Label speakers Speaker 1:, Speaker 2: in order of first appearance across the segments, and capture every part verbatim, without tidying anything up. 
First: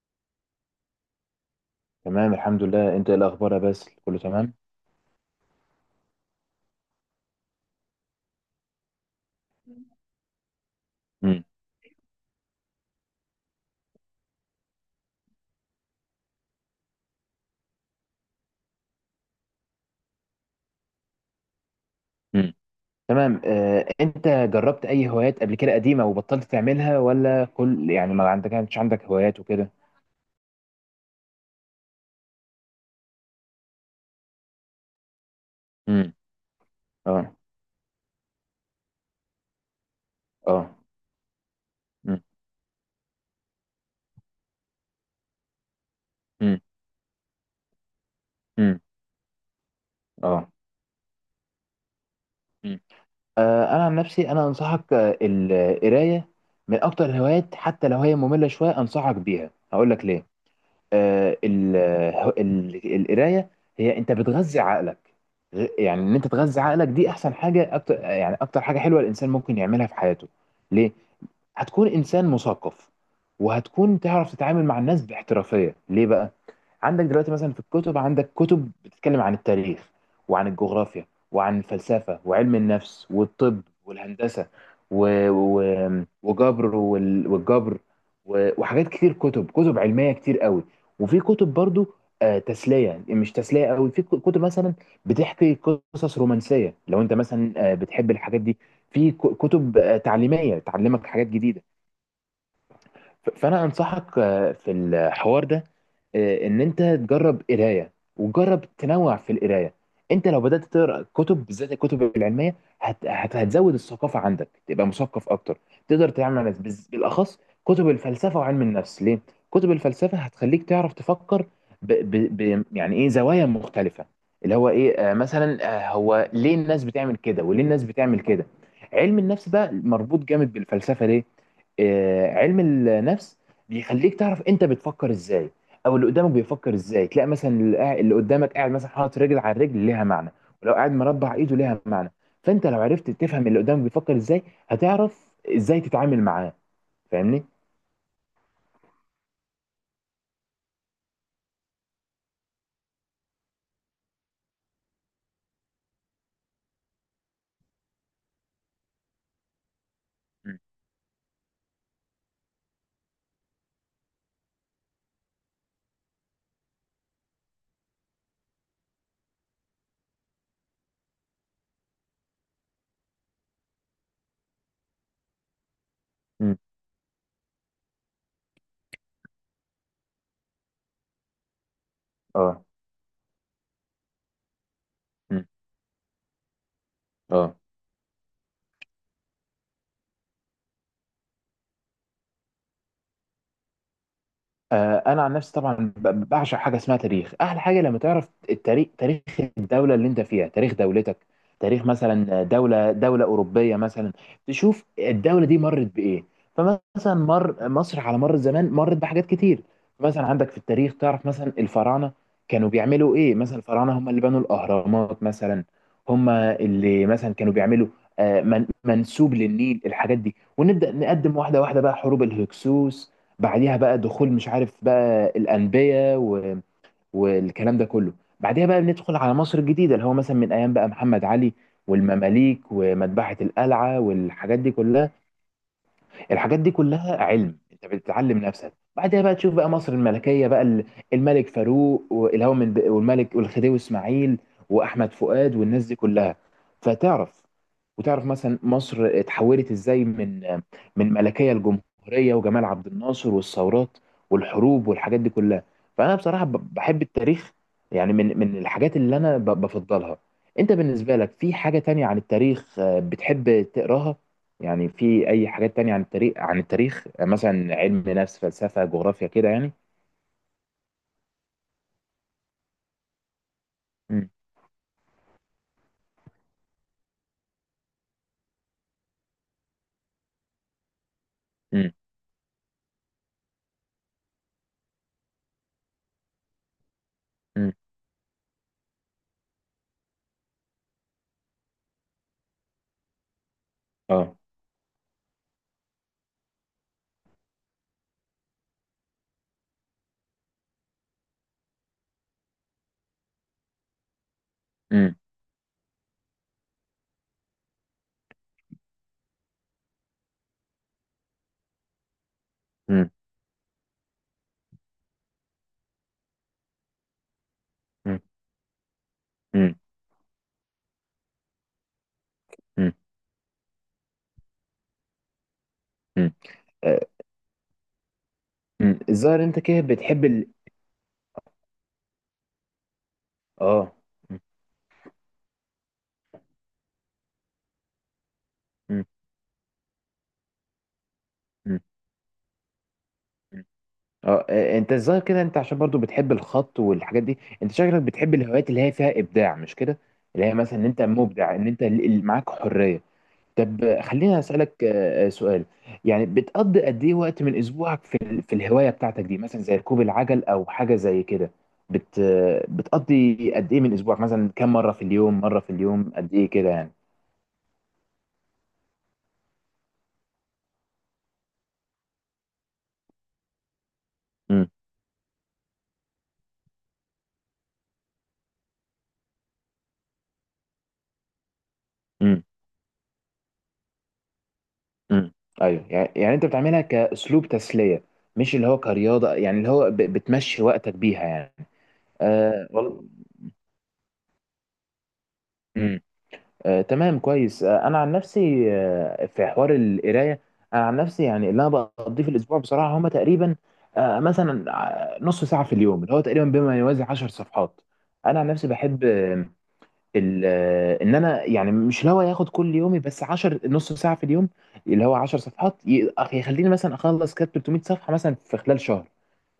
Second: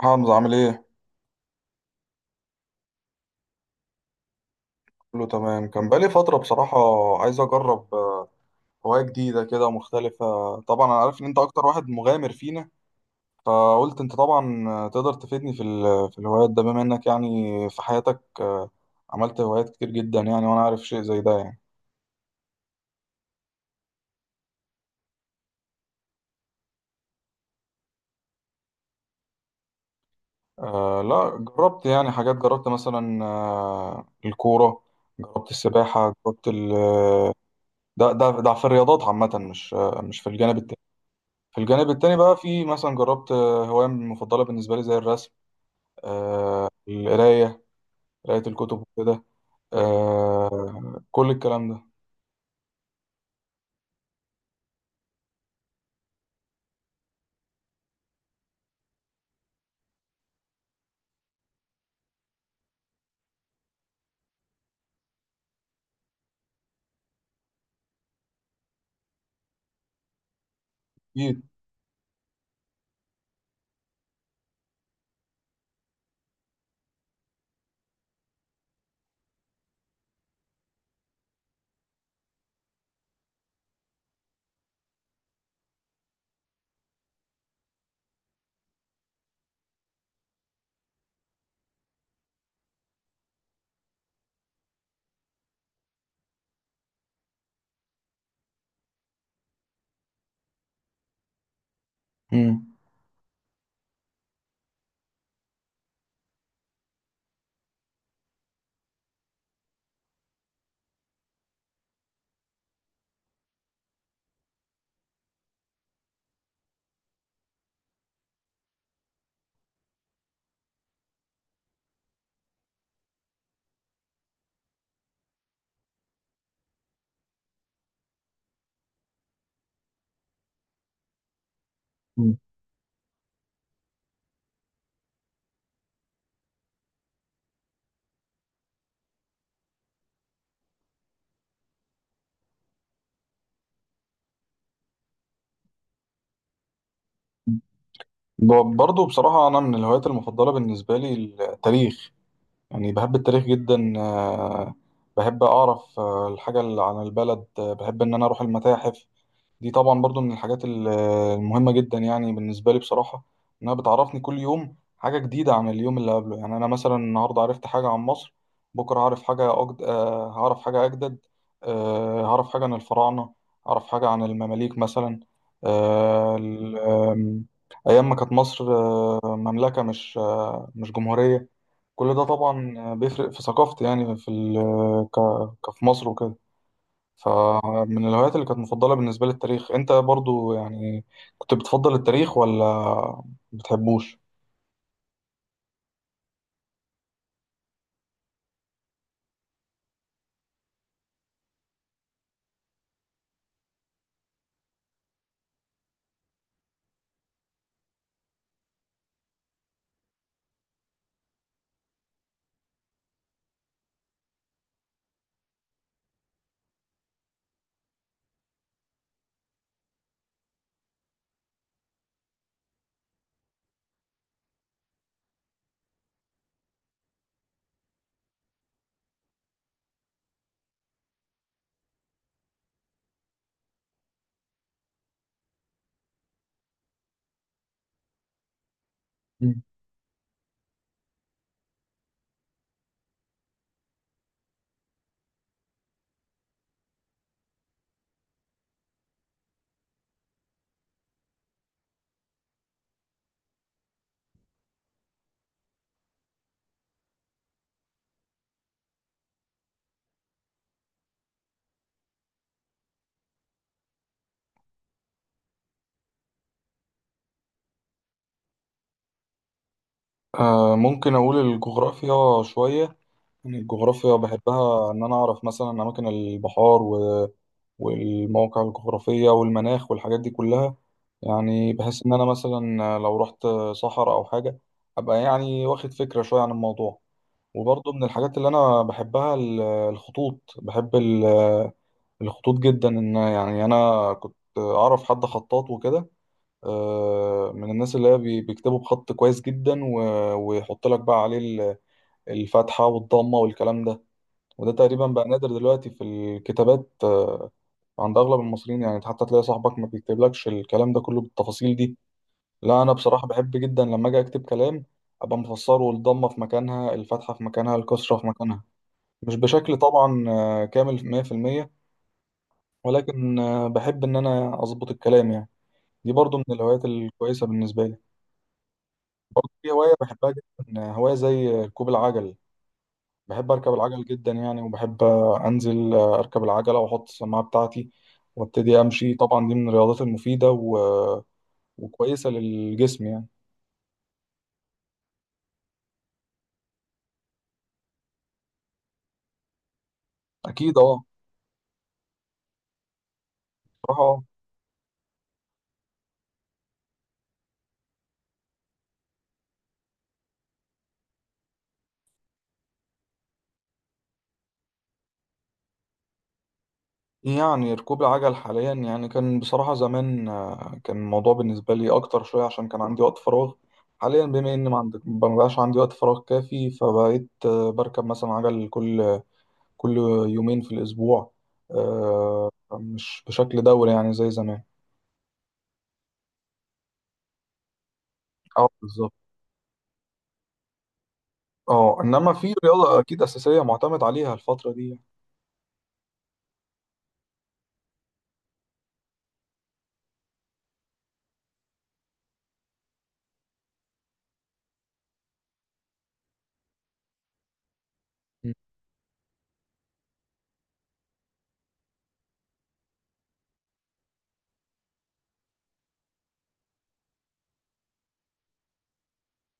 Speaker 1: حمزة عامل ايه؟
Speaker 2: تمام الحمد لله، انت ايه الاخبار يا باسل؟ كله تمام.
Speaker 1: كله تمام. كان بقالي فترة بصراحة. عايز أجرب آه، هواية جديدة كده مختلفة. طبعا أنا عارف إن أنت
Speaker 2: مم.
Speaker 1: أكتر واحد مغامر فينا. فقلت أنت طبعا آه، تقدر تفيدني في ال- في الهوايات ده، بما إنك يعني في حياتك آه، عملت هوايات كتير جدا يعني، وأنا عارف شيء زي ده يعني.
Speaker 2: مم. تمام، آه، انت جربت اي هوايات قبل كده قديمه وبطلت تعملها، ولا كل يعني ما عندك كانش عندك هوايات وكده؟
Speaker 1: آه، لا، جربت يعني حاجات. جربت مثلا آه، الكورة، جربت
Speaker 2: مم.
Speaker 1: السباحة، جربت ال آه،
Speaker 2: اه
Speaker 1: ده ده ده في الرياضات عامة، مش آه، مش في الجانب
Speaker 2: اه
Speaker 1: التاني. في الجانب التاني
Speaker 2: مم.
Speaker 1: بقى في مثلا جربت آه، هواية مفضلة بالنسبة لي زي الرسم،
Speaker 2: مم.
Speaker 1: آه، القراية، قراية
Speaker 2: مم.
Speaker 1: الكتب وكده،
Speaker 2: اه
Speaker 1: آه، كل الكلام ده.
Speaker 2: مم. آه، انا عن نفسي انا انصحك آه، القرايه من اكتر الهوايات، حتى لو هي ممله شويه انصحك بيها. هقول لك ليه. آه، ال- ال- القرايه هي انت بتغذي عقلك. غ- يعني ان انت تغذي عقلك دي احسن حاجه، اكتر يعني اكتر حاجه حلوه الانسان ممكن يعملها في حياته. ليه؟
Speaker 1: أكيد.
Speaker 2: هتكون انسان مثقف، وهتكون تعرف تتعامل مع الناس باحترافيه. ليه بقى؟ عندك دلوقتي مثلا في الكتب، عندك كتب بتتكلم عن التاريخ وعن الجغرافيا وعن الفلسفه وعلم النفس والطب والهندسه و... و... وجبر وال... والجبر و... وحاجات كتير، كتب كتب علميه كتير قوي. وفي كتب برضو آه، تسليه، يعني مش تسليه قوي. في كتب مثلا بتحكي قصص رومانسيه، لو انت مثلا آه، بتحب الحاجات دي. في ك- كتب آه، تعليميه تعلمك حاجات جديده.
Speaker 1: مم.
Speaker 2: ف- فانا انصحك آه، في الحوار ده آه، ان انت تجرب قرايه، وجرب تنوع في القرايه. انت لو بدات تقرا كتب بالذات الكتب العلميه، هت... هت... هتزود الثقافه عندك، تبقى مثقف اكتر، تقدر تتعامل مع ناس بز- بالاخص كتب الفلسفه وعلم النفس. ليه؟ كتب الفلسفه هتخليك تعرف تفكر ب... ب... ب... يعني ايه زوايا مختلفه، اللي هو ايه آه، مثلا آه، هو ليه الناس بتعمل كده وليه الناس بتعمل كده. علم النفس بقى مربوط جامد بالفلسفه. ليه؟ آه،
Speaker 1: مم.
Speaker 2: علم النفس بيخليك تعرف انت بتفكر ازاي، او اللي قدامك بيفكر ازاي. تلاقي مثلا اللي قاعد- اللي قدامك قاعد مثلا حاطط رجل على الرجل، ليها معنى. ولو قاعد مربع ايده، ليها معنى. فانت لو عرفت تفهم اللي قدامك بيفكر ازاي، هتعرف ازاي تتعامل معاه. فاهمني؟
Speaker 1: ب- برضه بصراحة أنا من الهوايات المفضلة بالنسبة لي التاريخ. يعني بحب التاريخ جدا. آه، بحب أعرف آه، الحاجة اللي عن البلد. آه، بحب إن أنا أروح المتاحف. دي طبعا برضو من
Speaker 2: مم.
Speaker 1: الحاجات ال- المهمة جدا يعني بالنسبة لي بصراحة، إنها بتعرفني كل يوم حاجة جديدة عن اليوم اللي قبله. يعني أنا مثلا النهاردة عرفت حاجة عن مصر، بكرة هعرف حاجة أجد... آه، هعرف حاجة أجدد. آه، هعرف حاجة عن الفراعنة، هعرف حاجة عن المماليك مثلا. آه،
Speaker 2: مم.
Speaker 1: ال- آم، أيام ما كانت مصر آه، مملكة، مش آه، مش جمهورية. كل ده
Speaker 2: اه
Speaker 1: طبعا بيفرق في ثقافتي يعني في ال... ك...
Speaker 2: مم.
Speaker 1: كفي مصر وكده.
Speaker 2: اه
Speaker 1: فمن الهوايات اللي كانت مفضلة بالنسبة لي التاريخ. انت برضو يعني كنت بتفضل التاريخ ولا بتحبوش؟
Speaker 2: آه، انا عن نفسي طبعا ب- بعشق حاجه اسمها تاريخ. احلى حاجه لما تعرف التاريخ، تاريخ الدوله اللي انت فيها، تاريخ دولتك، تاريخ مثلا دوله دوله اوروبيه مثلا، تشوف الدوله دي مرت بايه. فمثلا مر مصر على مر الزمان مرت بحاجات كتير. مثلا عندك في التاريخ تعرف مثلا الفراعنه كانوا بيعملوا ايه، مثلا الفراعنه هم اللي بنوا الاهرامات مثلا، هم اللي مثلا كانوا بيعملوا آه، من- منسوب للنيل، الحاجات دي. ونبدا نقدم واحده واحده بقى، حروب الهكسوس، بعديها بقى دخول مش عارف بقى الأنبياء و... والكلام ده كله. بعديها بقى بندخل على مصر الجديدة، اللي هو مثلا من أيام بقى محمد علي والمماليك ومذبحة القلعة والحاجات دي كلها. الحاجات دي كلها علم، أنت بتتعلم نفسك. بعدها بقى تشوف
Speaker 1: مم.
Speaker 2: بقى مصر الملكية بقى، ال- الملك فاروق والهو من، والملك والخديوي إسماعيل وأحمد فؤاد والناس دي كلها. فتعرف، وتعرف مثلا مصر اتحولت ازاي من من ملكيه لجمهوريه، وجمال عبد الناصر والثورات والحروب والحاجات دي كلها. فانا بصراحه ب- بحب التاريخ، يعني من من الحاجات اللي انا ب- بفضلها. انت بالنسبه لك في حاجه تانية عن التاريخ آه، بتحب تقراها؟ يعني في اي حاجات تانية عن التاريخ، عن التاريخ آه، مثلا علم نفس، فلسفه، جغرافيا كده يعني؟
Speaker 1: آه ممكن اقول الجغرافيا شوية. يعني الجغرافيا
Speaker 2: امم
Speaker 1: بحبها، ان انا اعرف مثلا اماكن البحار و... والمواقع الجغرافية والمناخ والحاجات دي كلها. يعني
Speaker 2: امم
Speaker 1: بحس ان انا مثلا لو رحت صحراء او حاجة، ابقى يعني واخد فكرة شوية عن الموضوع.
Speaker 2: امم
Speaker 1: وبرضو من الحاجات اللي انا بحبها ال- الخطوط. بحب الخطوط جدا، ان يعني انا كنت
Speaker 2: اه
Speaker 1: اعرف حد خطاط وكده، آه، من الناس اللي هي بي- بيكتبوا بخط كويس جدا و- ويحط لك بقى عليه ال- الفتحة والضمة والكلام ده. وده تقريبا
Speaker 2: امم
Speaker 1: بقى نادر دلوقتي في الكتابات، آه، عند اغلب المصريين. يعني حتى تلاقي صاحبك ما بيكتبلكش الكلام ده كله بالتفاصيل دي. لا، انا
Speaker 2: امم
Speaker 1: بصراحة بحب جدا لما اجي اكتب كلام ابقى مفسره الضمة في مكانها، الفتحة في مكانها، الكسرة في مكانها. مش
Speaker 2: امم
Speaker 1: بشكل طبعا آه، كامل مية في المية، ولكن آه، بحب إن أنا أظبط الكلام يعني. دي
Speaker 2: امم
Speaker 1: برضو من الهوايات الكويسة بالنسبة لي.
Speaker 2: مم. الظاهر
Speaker 1: برضو
Speaker 2: انت
Speaker 1: في
Speaker 2: كده
Speaker 1: هواية
Speaker 2: بتحب
Speaker 1: بحبها
Speaker 2: ال...
Speaker 1: جدا، آه، هواية زي ركوب العجل. بحب أركب
Speaker 2: اه
Speaker 1: العجل جدا
Speaker 2: مم.
Speaker 1: يعني، وبحب آه، أنزل آه، أركب العجلة وأحط السماعة بتاعتي وأبتدي
Speaker 2: مم.
Speaker 1: أمشي. طبعا دي من الرياضات المفيدة و...
Speaker 2: مم.
Speaker 1: وكويسة للجسم يعني.
Speaker 2: مم. اه آه، انت الظاهر كده انت عشان برضو بتحب الخط والحاجات دي، انت شكلك بتحب الهوايات اللي هي فيها ابداع، مش كده؟ اللي هي
Speaker 1: أكيد
Speaker 2: مثلا ان انت
Speaker 1: أه.
Speaker 2: مبدع، ان انت ال- ال- معاك حرية. طب آه،
Speaker 1: بصراحة
Speaker 2: خليني اسالك آه، آه، سؤال. يعني بتقضي قد ايه وقت من اسبوعك في ال... في الهواية بتاعتك دي، مثلا زي ركوب العجل او حاجة زي كده؟ بت... آه، بتقضي قد ايه من اسبوعك؟ مثلا كم مرة في اليوم؟ مرة في اليوم؟ قد ايه كده يعني؟
Speaker 1: يعني ركوب العجل حاليا، يعني كان بصراحة زمان آه، كان الموضوع بالنسبة لي أكتر شوية عشان كان عندي وقت فراغ. حاليا بما إن ما عندك ما بقاش عندي وقت فراغ كافي، فبقيت آه، بركب مثلا عجل كل كل يومين في الأسبوع.
Speaker 2: مم.
Speaker 1: آه، مش بشكل دوري يعني زي زمان.
Speaker 2: امم ايوه، يعني يعني انت بتعملها كاسلوب تسليه، مش اللي
Speaker 1: اه،
Speaker 2: هو
Speaker 1: بالظبط.
Speaker 2: كرياضه، يعني اللي هو ب- بتمشي وقتك بيها يعني.
Speaker 1: اه، إنما في
Speaker 2: آه
Speaker 1: رياضة
Speaker 2: والله.
Speaker 1: أكيد أساسية معتمد عليها الفترة دي.
Speaker 2: امم آه تمام كويس. آه انا عن نفسي آه في حوار القرايه، انا عن نفسي يعني اللي انا بقضيه في الاسبوع بصراحه هما تقريبا آه مثلا، آه، نص ساعه في اليوم، اللي هو تقريبا بما يوازي عشر صفحات. انا عن
Speaker 1: مم.
Speaker 2: نفسي بحب ال- ان انا يعني مش لو هياخد كل يومي، بس عشر نص ساعه في اليوم، اللي هو عشر صفحات، ي- أخ- يخليني مثلا اخلص كتاب ثلاثمية صفحه مثلا في خلال شهر.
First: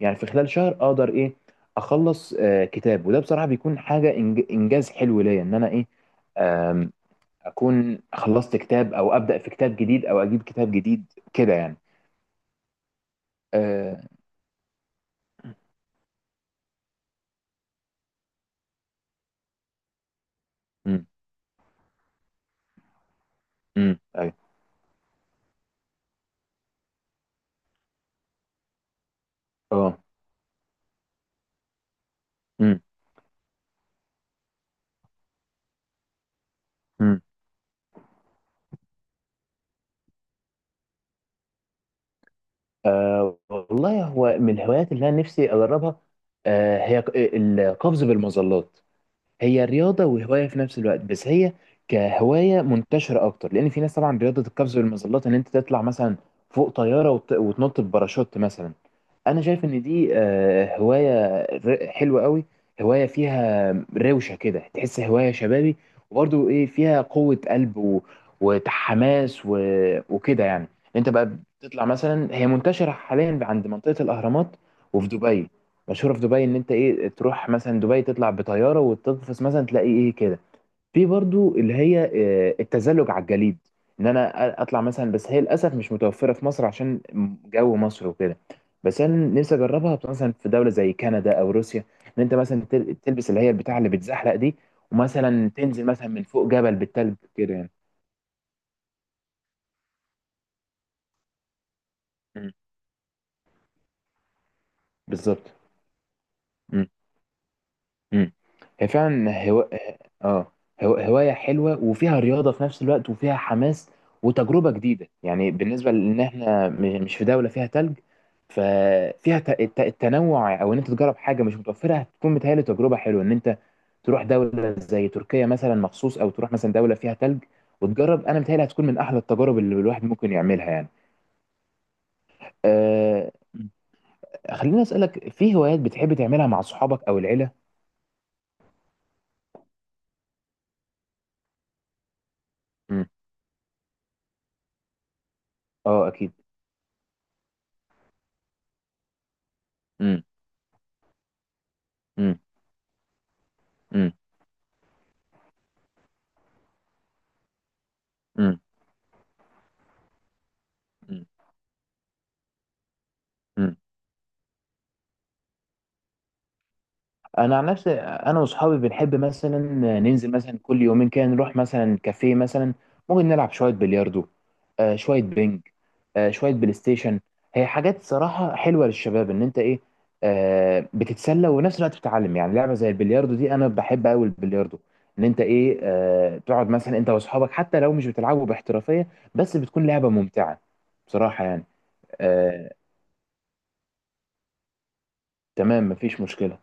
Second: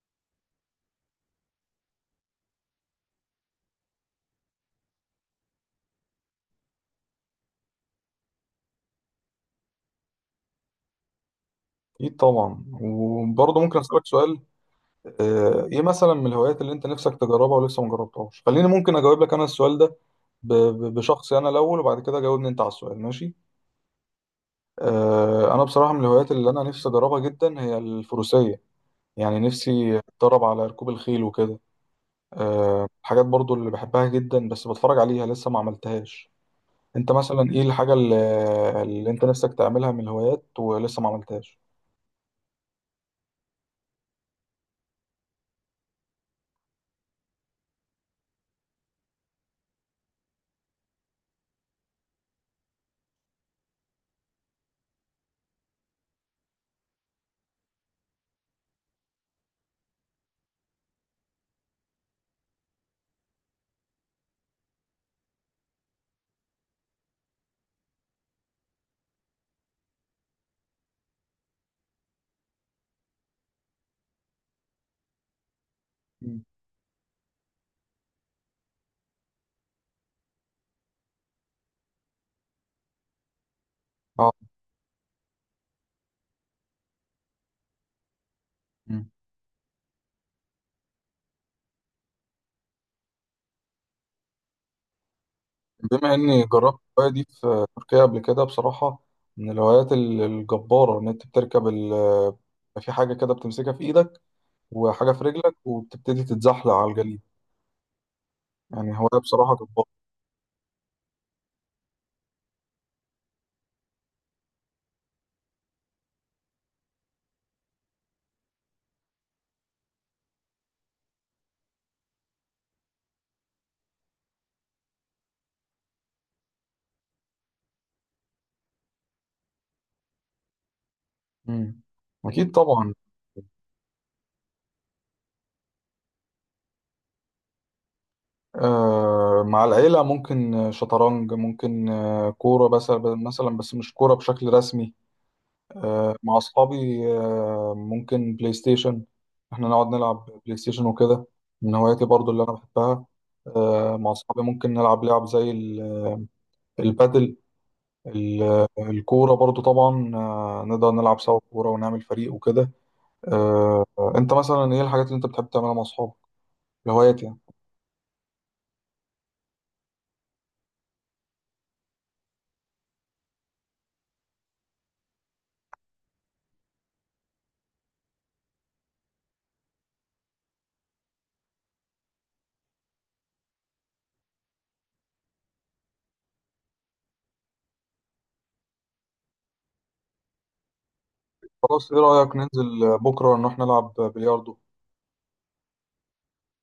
Speaker 2: يعني في خلال شهر اقدر ايه اخلص آه، كتاب، وده بصراحه بيكون حاجه إنج- انجاز حلو ليا، ان انا ايه آم، اكون خلصت كتاب، او ابدا في كتاب جديد، او اجيب كتاب جديد كده يعني.
Speaker 1: أكيد طبعا. وبرضه ممكن
Speaker 2: امم
Speaker 1: أسألك سؤال، آه، إيه مثلا من الهوايات اللي أنت نفسك تجربها ولسه ما جربتهاش؟ خليني ممكن أجاوب لك أنا السؤال ده ب- ب- بشخصي انا الاول، وبعد كده جاوبني انت على السؤال، ماشي.
Speaker 2: امم ايوه.
Speaker 1: آه، انا بصراحه من الهوايات اللي انا نفسي اجربها جدا هي الفروسيه. يعني نفسي
Speaker 2: اه
Speaker 1: اتدرب على ركوب الخيل وكده.
Speaker 2: مم،
Speaker 1: آه، الحاجات برضو اللي بحبها جدا، بس بتفرج عليها لسه ما عملتهاش. انت
Speaker 2: مم.
Speaker 1: مثلا ايه الحاجه اللي, اللي انت نفسك تعملها من الهوايات ولسه ما عملتهاش؟
Speaker 2: أه والله، هو من الهوايات اللي انا نفسي اجربها أه، هي ك- آه، القفز بالمظلات. هي رياضة وهواية في نفس الوقت، بس هي كهواية منتشرة أكتر، لأن في ناس طبعا رياضة القفز بالمظلات، إن أنت تطلع مثلا فوق طيارة وت- وتنط بباراشوت مثلا. أنا شايف إن دي آه، هواية ر- حلوة قوي، هواية فيها روشة كده، تحس هواية شبابي، وبرضو إيه، فيها قوة قلب و- وحماس و- وكده يعني. أنت بقى بتطلع مثلا، هي منتشرة حاليا عند منطقة الأهرامات وفي دبي، مشهوره في دبي،
Speaker 1: مم.
Speaker 2: ان انت ايه تروح مثلا دبي، تطلع بطياره وتقفز مثلا، تلاقي ايه كده. في برضو اللي هي آه، التزلج على الجليد، ان
Speaker 1: اه.
Speaker 2: انا اطلع مثلا، بس هي للاسف مش متوفره في مصر عشان جو مصر وكده، بس
Speaker 1: مم.
Speaker 2: انا نفسي اجربها مثلا في دوله زي كندا او روسيا، ان انت مثلا تل- تلبس اللي هي البتاع اللي بتزحلق دي، ومثلا تنزل مثلا
Speaker 1: بما
Speaker 2: من
Speaker 1: اني
Speaker 2: فوق جبل
Speaker 1: جربت الهوايه
Speaker 2: بالتلج
Speaker 1: دي
Speaker 2: كده
Speaker 1: في
Speaker 2: يعني.
Speaker 1: تركيا قبل كده بصراحه، من الهوايات ال- الجباره. ان انت بتركب ال-
Speaker 2: مم.
Speaker 1: في حاجه كده بتمسكها في ايدك، وحاجة في
Speaker 2: بالظبط.
Speaker 1: رجلك، وبتبتدي تتزحلق على الجليد.
Speaker 2: امم هي
Speaker 1: يعني هواية
Speaker 2: فعلا
Speaker 1: بصراحة
Speaker 2: هو...
Speaker 1: جبارة.
Speaker 2: اه هو... هواية حلوة وفيها رياضة في نفس الوقت وفيها حماس وتجربة جديدة، يعني بالنسبة لان احنا م- مش في دولة فيها تلج، ففيها ت... الت- التنوع، او ان انت تجرب حاجة مش متوفرة. هتكون متهيألي تجربة حلوة، ان انت تروح دولة زي تركيا مثلا مخصوص، او تروح مثلا دولة فيها تلج وتجرب. انا متهيألي هتكون من احلى التجارب اللي الواحد ممكن يعملها يعني.
Speaker 1: مم. أكيد طبعا.
Speaker 2: أه... خليني اسألك، في هوايات بتحب تعملها مع صحابك او العيلة؟
Speaker 1: آه مع العيلة ممكن شطرنج، ممكن آه كورة، بس
Speaker 2: امم
Speaker 1: مثلا بس مش كورة بشكل رسمي.
Speaker 2: اه
Speaker 1: آه
Speaker 2: اكيد.
Speaker 1: مع أصحابي آه ممكن بلاي ستيشن، إحنا نقعد نلعب بلاي ستيشن وكده. من هواياتي برضو
Speaker 2: امم
Speaker 1: اللي أنا بحبها آه
Speaker 2: مم.
Speaker 1: مع أصحابي ممكن نلعب لعب زي ال- البادل.
Speaker 2: مم.
Speaker 1: ال- الكورة برضو طبعا آه نقدر نلعب
Speaker 2: مم.
Speaker 1: سوا كورة ونعمل فريق وكده.
Speaker 2: مم.
Speaker 1: آه، انت مثلا ايه الحاجات اللي انت بتحب تعملها مع اصحابك، الهوايات يعني؟
Speaker 2: انا عن نفسي انا واصحابي بنحب مثلا ننزل مثلا كل يومين كده، نروح مثلا كافيه مثلا، ممكن نلعب شويه بلياردو، آه شويه بينج، آه شويه بلاي ستيشن. هي حاجات صراحه حلوه للشباب، ان انت ايه آه بتتسلى ونفس الوقت بتتعلم. يعني لعبه زي البلياردو دي، انا بحب قوي البلياردو، ان انت ايه آه تقعد مثلا انت واصحابك، حتى لو مش بتلعبوا باحترافيه، بس بتكون لعبه ممتعه بصراحه يعني.
Speaker 1: خلاص، ايه رأيك
Speaker 2: آه
Speaker 1: ننزل بكرة نروح نلعب بلياردو؟
Speaker 2: تمام، مفيش مشكله.